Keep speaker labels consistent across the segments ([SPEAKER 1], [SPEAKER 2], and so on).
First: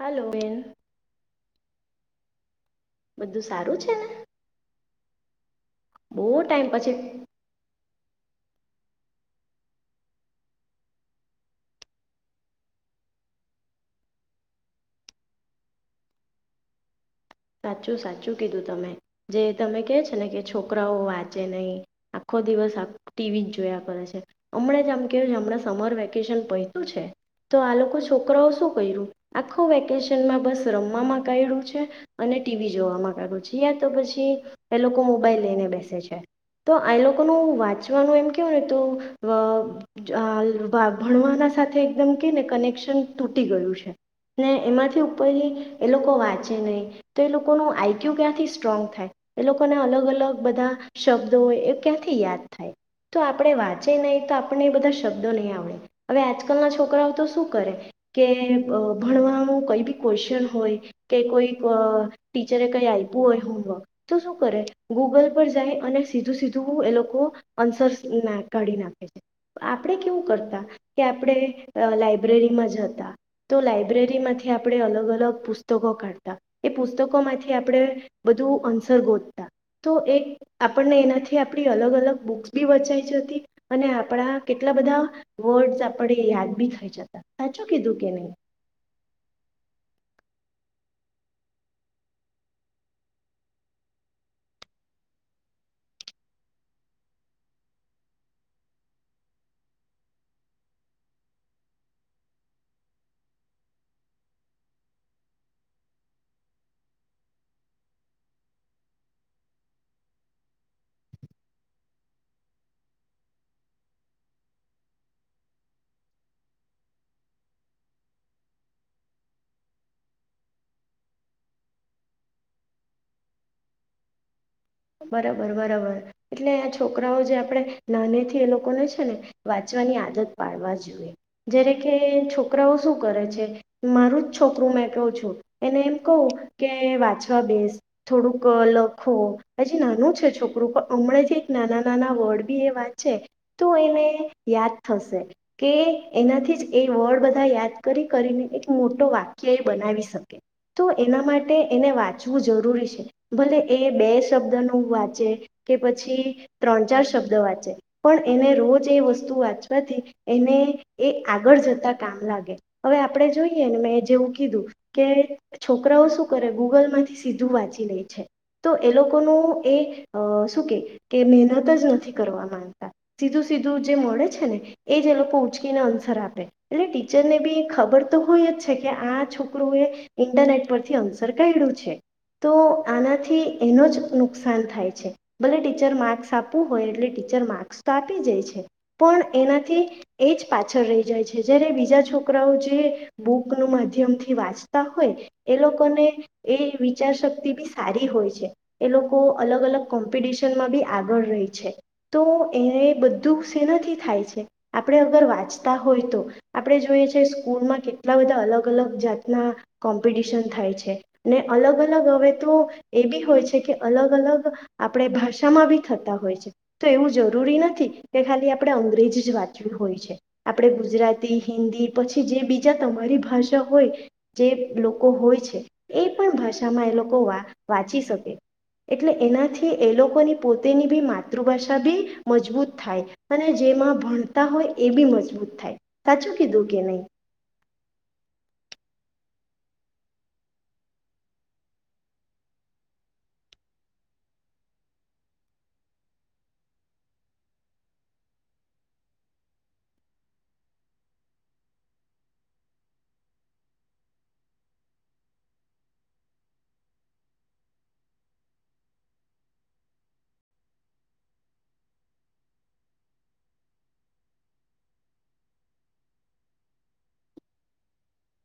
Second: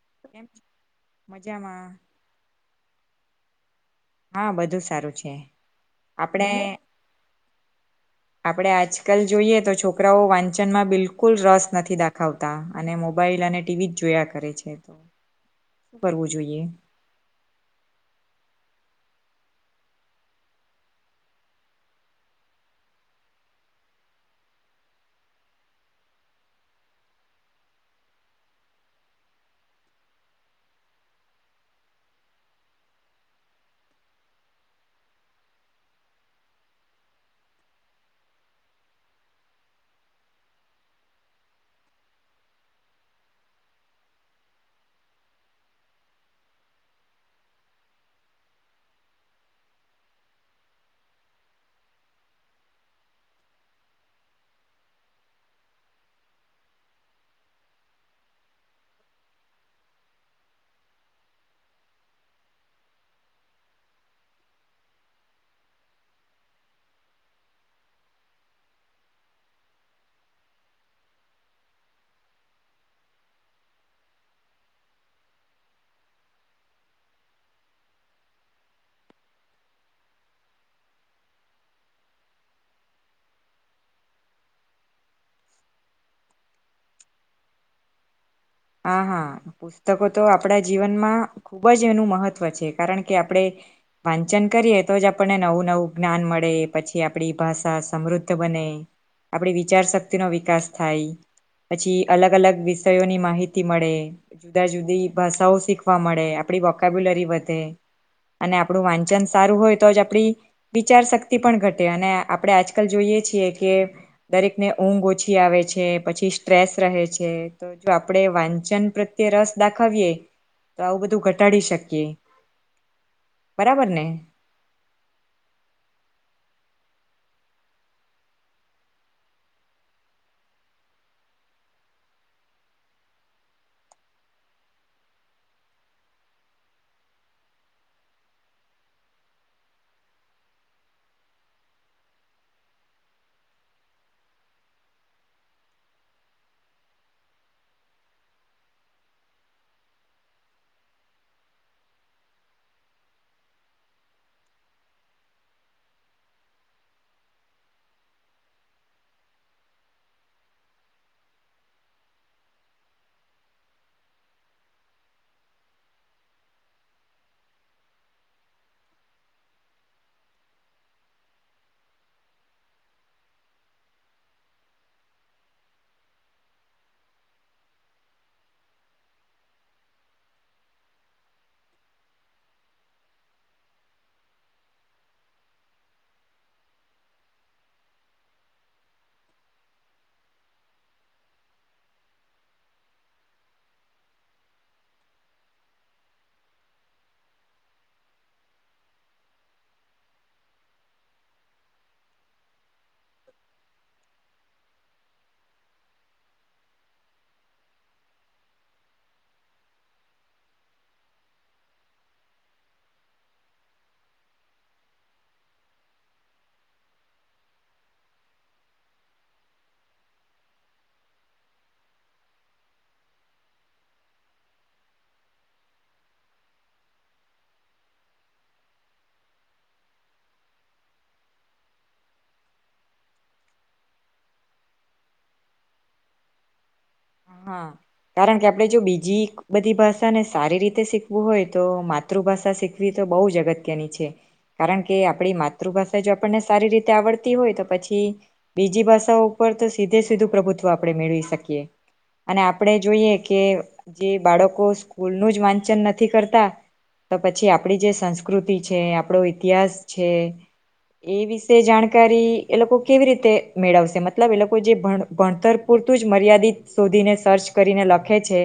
[SPEAKER 1] હાલો
[SPEAKER 2] કેમ
[SPEAKER 1] બેન
[SPEAKER 2] છો? મજામાં.
[SPEAKER 1] બધું સારું છ
[SPEAKER 2] હા બધું સારું છે
[SPEAKER 1] બહુ
[SPEAKER 2] આપડે
[SPEAKER 1] ટાઈમ પછી
[SPEAKER 2] આપણે આજકાલ જોઈએ તો છોકરાઓ વાંચનમાં બિલકુલ રસ નથી દાખવતાં અને મોબાઈલ અને ટીવી જ જોયા કરે છે તો શું કરવું જોઈએ?
[SPEAKER 1] સાચું સાચું કીધું તમે, જે તમે કે છે ને કે છોકરાઓ વાંચે નહીં આખો દિવસ ટીવી જ જોયા કરે છે હમણે જ આમ કેવું છે હમણાં સમર વેકેશન પયતું છે તો આ લોકો છોકરાઓ શું કર્યું, આખો વેકેશનમાં બસ રમવામાં કાયઢુ છે. અને ટીવી જોવામાં કાઢયું છે યા તો પછી એ લોકો મોબાઈલ લઈને બેસે છે તો એ લોકોનું વાંચવાનું એમ કેઉ ને તો ભણવાના સાથે એકદમ કેને કનેક્શન તૂટી ગયું છે ને એમાંથી ઉપર એ લોકો વાંચે નહીં. તો એ લોકોનું આઈ ક્યુ ક્યાંથી સ્ટ્રોંગ થાય એ લોકોને અલગ-અલગ બધા શબ્દો હોય એ ક્યાંથી યાદ થાય? તો આપણે વાંચે નહીં તો આપણને એ બધા શબ્દો નહીં આવડે, હવે આજકાલનાં છોકરાઓ તો શું કરે કે અ ભણવાનું કઈ બી ક્વેશ્ચન હોય કે કોઈ અ ટીચરે કંઈ આયવું હોય હોમવર્ક તો શું કરે? ગૂગલ પર જાય અને સીધું-સીધું એ લોકો આન્સર્સ ના કાઢી નાખે છે આપણે કેવું કરતાં કે આપણે અ લાઈબ્રેરીમાં જતાં તો લાઈબ્રેરીમાંથી આપણે અલગ-અલગ પુસ્તકો કાઢતા તા એ પુસ્તકોમાંથી આપણે બધું અન્સર ગોતતા તો એક આપણને એનાથી આપડી અલગ-અલગ બુક્સ બી વંચાઈ જતી અને આપણા કેટલા બધાં વર્ડસ આપણે યાદ બી થઈ જતાં, સાચું કીધું કે નહીં?
[SPEAKER 2] હા હા, પુસ્તકો તો આપણા જીવનમાં ખૂબ જ એનું મહત્વ છે કારણ કે આપણેે વાંચન કરીએ તો જ આપણને નવું-નવું જ્ઞાન મળે પછી આપણી ભાષા સમૃદ્ધ બને, આપડી વિચાર શક્તિનો વિકાસ થાય પછી અલગ-અલગ વિષયોની માહિ તી મળે જુદા જુદી ભાષાઓ શીખવા મળે, આપણી વોકાબ્યુલરી વધે અને આપણું વાંચન સારું હોય તો જ આપણી વિચાર શક્તિ પણ ઘટે અને આપણે આજકાલ જોઈએ છીએ કે દરેકને ઊંઘ ઓછી આવે છે પછી સ્ટ્રેસ રહે છે તો જો આ પડે વાંચન પ્રત્યે રસ દાખવીએ તો આવું બધું ઘટાડી શકીએ, બરાબર ને?
[SPEAKER 1] બરાબર બરાબર એટલે છોકરાઓ જે આપણે નાનીથી એ લોકોને છે ને વાંચવાની આદત પાડવા જોઈએ, જ્યારે કે છોકરાઓ શું કરે છે મારું જ છોકરું મેં કહું છું એને એમ કહું કે વાંચવા બેસ, થોડુંક લખો. હજી નાનું છે છોકરું પણ હમણાં જે એક નાનાં-નાનાં વર્ડ બી એ વાંચે તો એને યાદ થશે કે એનાથી જ એ વર્ડ બધાં યાદ કરી કરીને એક મોટું વાક્ય એ બનાવી શકે તો એના માટે એને વાંચવું જરૂરી છે ભલે એ બે શબ્દનું વાંચે કે પછી ત્રણ-ચાર શબ્દ વાંચે પણ એને રોજ એ વસ્તુ વાંચવાથી એને એ આગળ જતાં કામ લાગે અવે આપણે જોઈએ ને મેં જેવું કીધું કે છોકરાઓ શું કરે? ગૂગલમાંથી સીધું વાંચી લેય છે તો એ લોકો લોકો એ શું કે મહેનત જ નથી કરવા માંગતા સીધું-સીધું જે મળે છે ને એ જ એ લોકો ઉચકીને અન્સર આપે એટલે ટીચરને બી ખબર તો હોય જ છે કે આ છોકરું એ ઈન્ટરનેટ પરથી અન્સર કાઢ્યું છે તો આનાથી એનો જ નુકસાન થાય છે, ભલે ટીચર માર્ક્સ આપવું હોય એટલે ટીચર માર્ક્સ તો આપી જેય છે પણ એનાથી એજ પાછળ રહી જાય છે જ્યારે બીજા છોકરાઓ જે બુકનું માધ્યમથી વાંચતા હોય એ લોકોને એ વિચાર શક્તિ બી સારી હોય છે. એ લોકો અલગ-અલગ કોમ્પિટિશનમાં બી આગળ રેય છે તો એને બધું શેનાથી થાય છે આપણે અગર વાંચતા હોય તો આપણે જોઈએ છે સ્કૂલમાં કેટલા બધાં અલગ-અલગ જાતનાં કોમ્પિટિશન થાય છે ને અલગ-અલગ હવે તો એ બી હોય છે. કે અલગ-અલગ આપણે ભાષામાં બી થતા હોય છે તો એવું જરૂરી નથી કે ખાલી આપણે અંગ્રેજી જ વાંચવી હોય છે, આપણે ગુજરાતી, હિન્દી પછી જે બીજા તમારી ભાષા હોય જે લોકો હોય છે એ પણ ભાષામાં એ લોકો વા વાંચી શકે. એટલે એનાથી એ લોકોની પોતેની બી માતૃભાષા બી મજબૂત થાય અને જેમાં ભણતાં હોય એ બી મજબૂત થાય, સાચું કીધું કે નહીં?
[SPEAKER 2] હા, કારણ કે આપણે જો બીજી બધી ભાષાને સારી રીતે શીખવું હોય તો માતૃભાષા શીખવી તો બહુ જ અગત્યની છે કારણ કે આપડી માતૃભાષા જો આપણને સારી રીતે આવડતી હોય તો પછી બીજી ભાષાઓ ઉપર તો સીધે સીધું પ્રભુત્વ આપણે મેળવી શકીએ. અને આપણે જોઈએ કે જે બાળકો સ્કૂલનું જ વાંચન નથી કરતાં તો પછી આપણી જે સંસ્કૃતિ છે આપણો ઈતિહાસ છે એ વિશે જાણકારી એ લોકો કેવી રીતે મેળવશે મતલબ એ લોકો જે ભણ ભણતર પૂરતું જ મર્યાદિત શોધીને સર્ચ કરીને લખે છે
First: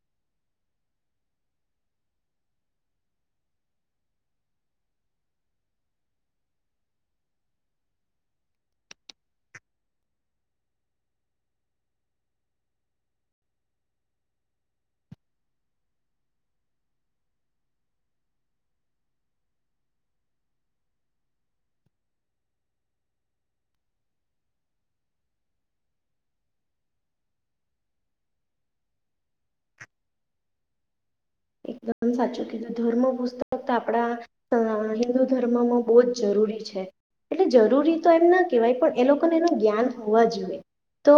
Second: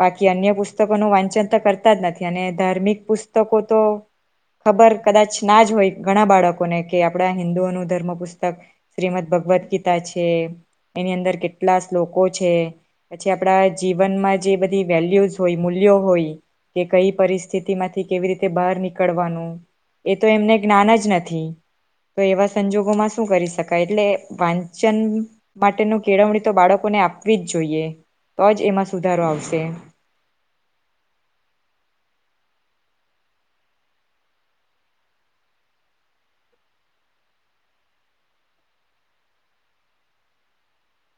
[SPEAKER 2] બાકી અન્ય પુસ્તકોનું વાંચન તો કરતાં જ નથી અને ધાર્મિક પુસ્તકો તો ખબર કદાચ ના જ હોય ઘણાં બાળકોને કે આપણા હિન્દુઓનું ધર્મ પુસ્તક શ્રીમદ ભગવદ ગીતા છે એની અંદર કેટલા શ્લોક કો છે પછી આપણા જીવનમાં જે બધી વેલ્યુઝ હોય, મૂલ્યો હોય કે કઈ પરિસ્થિતિમાંથી કેવી રીતે બહાર નીકળવાનું? એ તો એમને જ્ઞાન જ નથી તો એવા સંજોગોમાં શું કરી શકાય એટલે વાંચન માટેનું કેળવણી તો બાળ કોને આપવી જ જોઈએ તો જ એમાં સુધારો આવશે.
[SPEAKER 1] એકદમ સાચું કીધું ધર્મ પુસ્તક આપણા હિન્દુ ધર્મમાં બહુ જ જરૂરી છે એટલે જરૂરી તો એમ ના કહેવાય પણ એ લોકોને એનું જ્ઞાન હોવા જોએ તો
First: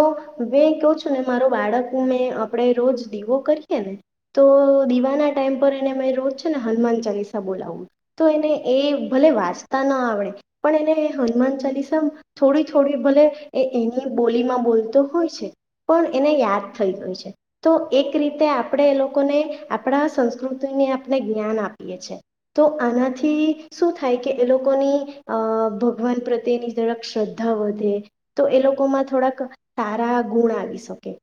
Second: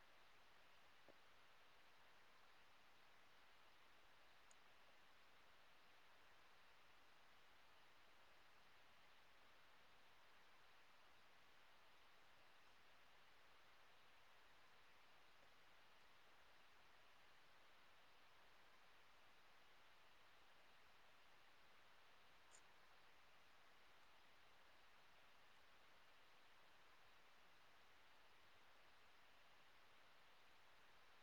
[SPEAKER 1] મેં કહું છું ને મારો બાળક હ મેં આપણે રોજ દીવો કરીએ ને તો દીવાના ટાઈમ પર એને મેં રોજ છે ને હનુમાન ચાલીસા બોલાવું તો એને એ ભલે વાંચતા ન આવડે પણ એને હનુમાન ચાલીસા થોડી થોડી ભલે એ એની બોલીમાં બોલતો હોય છે પણ એને યાદ થઈ ગય છે તો એક રીતે આપણે એ લોકોને આપણા સંસ્કૃતિને આપણે જ્ઞાન આપીયે છે તો આનાથી શું થાય કે એ લોકોની અ ભગવાન પ્રત્યેની જરાક શ્રદ્ધા વધે તો એ લોકોમાં થોડાક સારા ગુણ આવી શકે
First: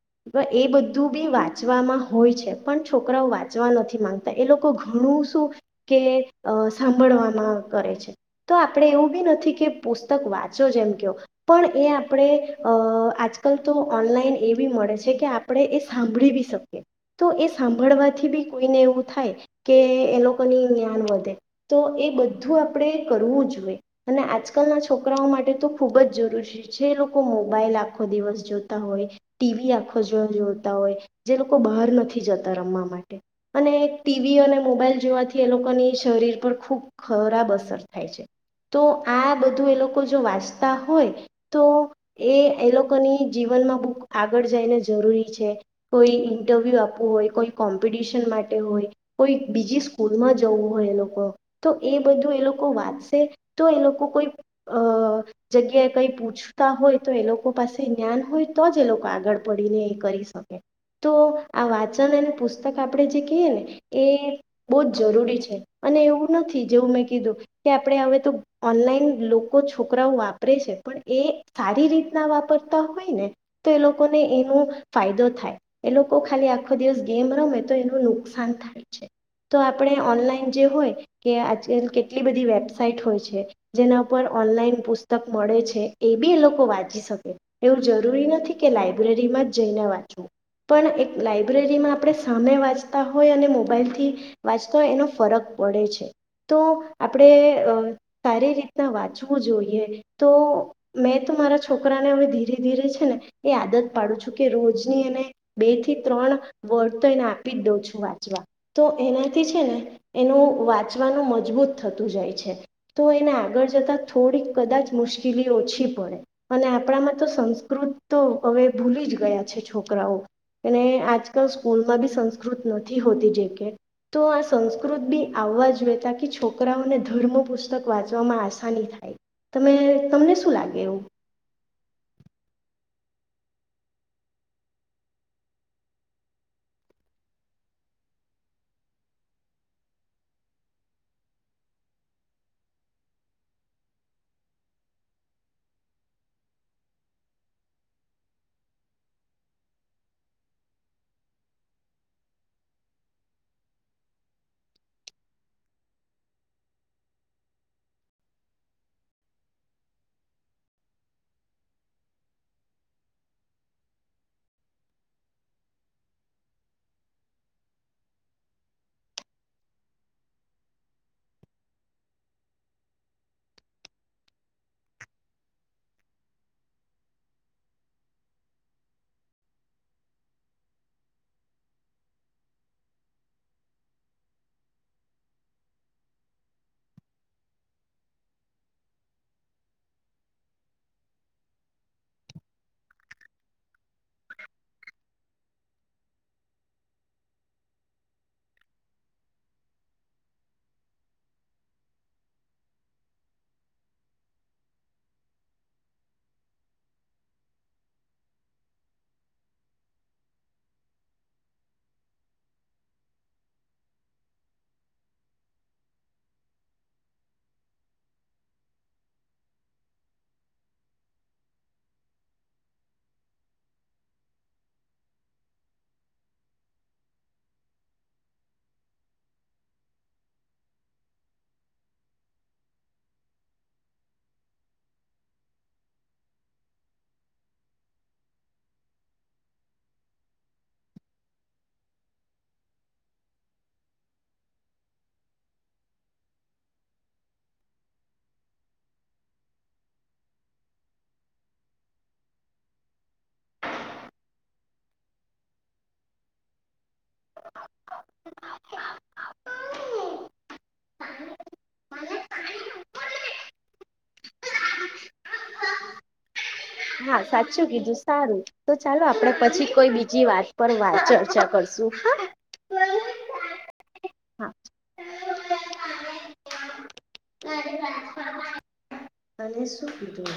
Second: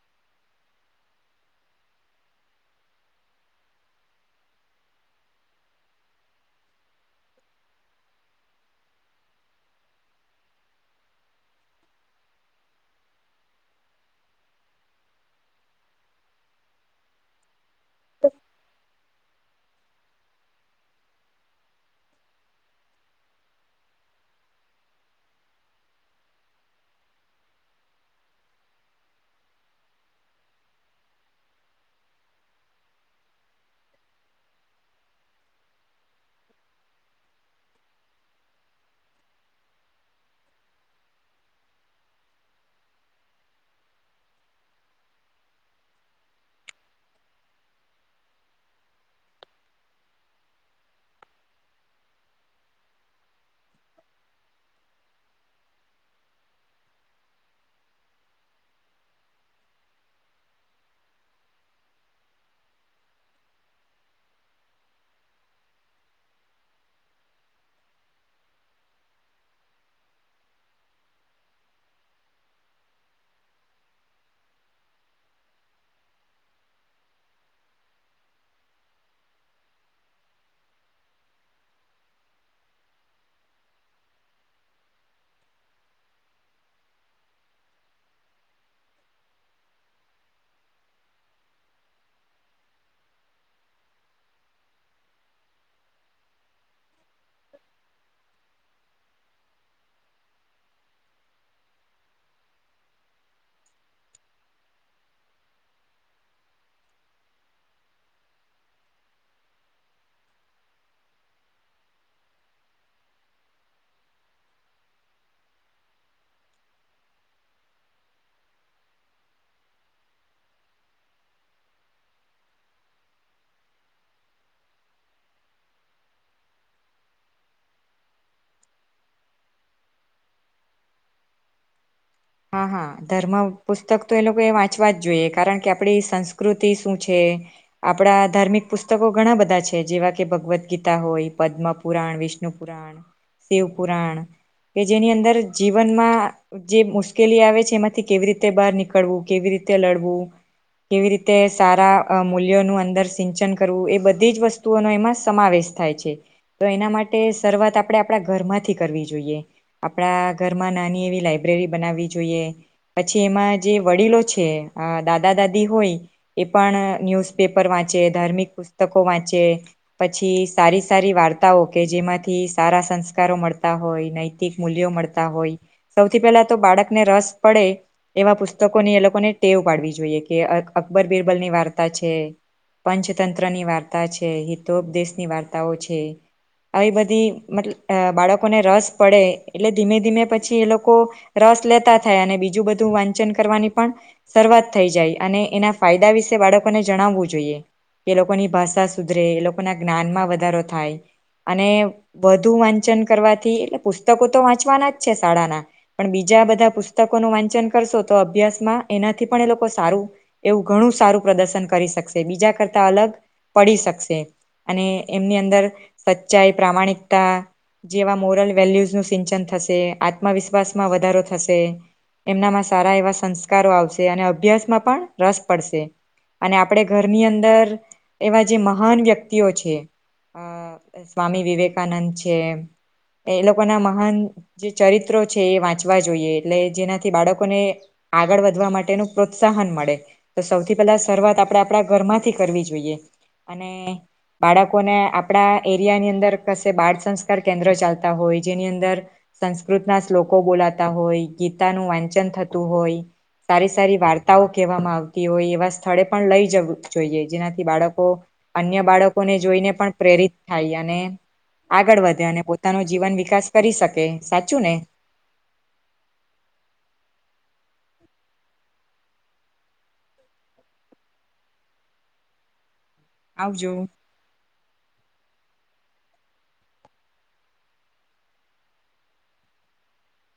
[SPEAKER 1] એ બધું બી વાંચવામાં હોય છે પણ છોક છોકરાઓ વાંચવા નથી માંગતા એ લોકો ઘણું શું કે અ સાંભળવામાં કરે છે તો આપણે એવું બી નથી કે પુસ્તક વાંચો જેમ કેઓ પણ એ આપણે અ આજકાલ તો ઓનલાઈન એ બી મળે છે કે આપણે એ સાંભળી શકીએ તો એ સાભ સાભળવાથી બી કોઈને એવું થાય કે એ લોકોની જ્ઞાન વધે તો એ બધું આપણે કરવું જોઈએ અને આજકાલનાં છોકરાઓ માટે તો ખૂબ જ જરૂરી છે એ લોકો મોબાઈલ આખો દિવસ જોતાં હોય, ટીવી આખો દિવસ જોતાં હોય જે લોકો બહાર નથી જતાં. તા રમવા માટે અને ટીવી અને મોબાઈલ જોવાથી એ લોકોની શરીર પર ખૂબ ખરાબ અસર થાય છે તો આ બધું એ લોકો જો વાંચતા હોય તો એ એ લોકોની જીવનમાં બૂક આગળ જઈને જરૂરી છે કોઈ ઈન્ટરવ્યૂ આપવું હોય કોઈ કોમ્પિટિશન માટે હોય, કોઈક બીજી સ્કૂલમાં જવું હોય એ લોકો તો એ બધું એ લોકો વાંચશે તો એ લોકો કોઈ અ જગ્યાએ કઈ પૂછતાં હોય તો એ લોકો પાસે જ્ઞાન હોય તો જ એ લોકો આગળ પડીને એ કરી શકે તો આ વાચ તન અને પુસ્તક આપણે જે કેયેને એ બહુ જ જરૂરી છે અને એવું નથી જેવું મેં કીધું કે આપણે હવે તો ઓનલાઈન લોકો છોકરાઓ વાપરે છે પણ એ સારી રીતનાં વાપરતાં હોય ને તો એ લોકોને એનો ફાયદો થાય એ લોકો ખાલી આ આખો દિવસ ગેમ રમે તો એનું નુકસાન થાય છે તો આપણે ઓનલાઈન જે હોય કે આજકાલ કેટલી બધી વેબસાઇટ હોય છે જેના ઉપર ઓનલાઈન પુસ્તક મળે છે એ બી એ લોકો વાંચી શકે એવું જરૂરી નથી કે લાયબ્રેરીમાં જ જઈને વાંચવું પણ એક લાઈ બ્રેરીમાં આપણે સામે વાંચતા હોય અને મોબાઈલથી વાંચતા હોય એનો ફરક પડે છે તો આપણે અ સારી રીતનાં વાંચવું જોઈએ તો મેં તો મારા છોકરાને હવે ધીરે-ધીરે છે ને એ આદત પાડું છું કે રોજની એને બેથી ત્રણ વર્ડ તો એને આપી જ દઉં છું વાંચવા તો એનાથી છે ને એનું વાંચવાનું મજબૂત થતું જાય છે તો એને આગળ જતાં થોડીક કદાચ મુશ્કેલી ઓછી પડે અને આપણામાં તો સંસ્કૃત તો અવે ભૂલી જ ગયા છે છોકરાઓ એને આજ કલ સ્કૂલમાં બી સંસ્કૃત નથી હોતી જેકે તો આ સંસ્કૃત બી આવવા જોએ તાકી છોકરાઓને ધર્મ પુસ્તક વાંચવામાં આસાની થાય તમે તમને શું લાગે એવું?
[SPEAKER 2] હા હા, ધર્મ પુસ્તક તો એ લોકો એ વાંચવા જ જોઈએ કારણ કે આપડી સંસ્કૃતિ શું છે? આપણા ધાર્મિક પુસ્તકો ઘણા બધા છે જેવા કે ભગવદ્ ગીતા હોય, પદ્મપુરાણ, વિષ્ણુ પુરાણ, શિવ પુરાણ કે જેની અંદર જીવનમાં જે મુશ્ કેલી આવે છે એમાંથી કેવી રીતે બહાર નીકળવું, કેવી રીતે લડવું? કેવી રીતે સારા અ મૂલ્યોનું અંદર સિંચન કરવું એ બધી જ વસ્તુઓનો એમાં સમાવેશ થાય છે તો એના માટે શરૂઆત આપણે આપણાં ઘરમાંથી કરવી જોઈએ આપણા ઘરમાં નાની એવી લાઈબ્રેરી બનાવી. જોઈએ પછી એમાં જે વડીલો છે અ દાદા દાદી હોય એ પણ ન્યૂઝપેપર વાંચે, ધાર્મિક પુસ્તકો વાંચે પછી સારી સારી વાર્તાઓ કે જેમાંથી સારાં સંસ્કારો મળતાં હોય, નૈતિક મૂલ્યો મળતાં હોય સૌથી પહેલાં તો બાળક ને રસ પડે એવા પુસ્તકોની એ લોકોને ટેવ પાડવી જોઈએ કે અકબર બિરબલની વાર્તા છે, પંચતંત્રની વાર્તા છે, હિતોપદેશની વાર્તાઓ છે આવી બધી મતલબ બાળકોને રસ પડે એટલે ધીમે-ધીમે પછી એ લોકો રસ લેતાં થાય અને બીજું બધું વાંચન કરવાની પણ શરૂઆત થઈ જાય અને એના ફાયદા વિશે બાળકોને જણાવવું જોઈએ કે લોકોની ભાષા સુધરે એ લોકોનાં જ્ઞાનમાં વધારો થાય અને વધુ વાંચન કરવાથી એટલે પુસ્તકો તો વાંચવાના જ છે શાળાના પણ બી જ્યાં બધાં પુસ્તકોનું વાંચન કરશો તો અભ્યાસમાં એનાથી પણ એ લોકો સારું એવું ઘણું સારું પ્રદર્શન કરી શકશે, બીજા કરતાં અલગ પડી શકશે અને એમની અંદર સચ્ચાઈ, પ્રામાણિકતા જેવા મોરલ વેલ્યુઝનું સિંચન થશે, આત્મવિશ્વાસમાં વધારો થશે એમનામાં સારાં એવા સંસ્કારો આવશે અને અભ્યાસમાં પણ રસ પડશે અને આપણે ઘરની અંદર એવા જે મહાન વ્યક્તિઓ છે અ સ્વામી વિવેકાનંદ છે એ લોકોના મહાન જે ચરિત્રો છે એ વાંચ વા જોઈએ એટલે જેનાથી બાળકોને આગળ વધવા માટેનું પ્રોત્સાહન મળે તો સૌથી પહેલાં શરૂઆત આપણે આપણા ઘરમાંથી કરવી જોઈએ અને બાળકોને આપણાં એરિયાની અંદર કશે બાળ સંસ્કાર કેન્દ્ર ચાલતા હોય જેની અંદર સંસ્કૃતનાં શ્લોકો બોલા તા હોય, ગીતાનું વાંચન થતું હોય, સારી-સારી વાર્તાઓ કહેવામાં આવતી હોય એવા સ્થળે પણ લઈ જવું. જોઈએ જેનાથી બાળકો અન્ય બાળકોને જોઈને પણ પ્રેરિત થાય અને આગળ વધે અને પોતાનો જીવન વિકાસ કરી શકે. કે સાચું ને?
[SPEAKER 1] હા સાચું કીધું, સારું તો ચાલો આપડે પછી કોઈ બીજી વાત પર વાત ચર્ચા કરશું હ.
[SPEAKER 2] આવજો.
[SPEAKER 1] અને શું કીધું?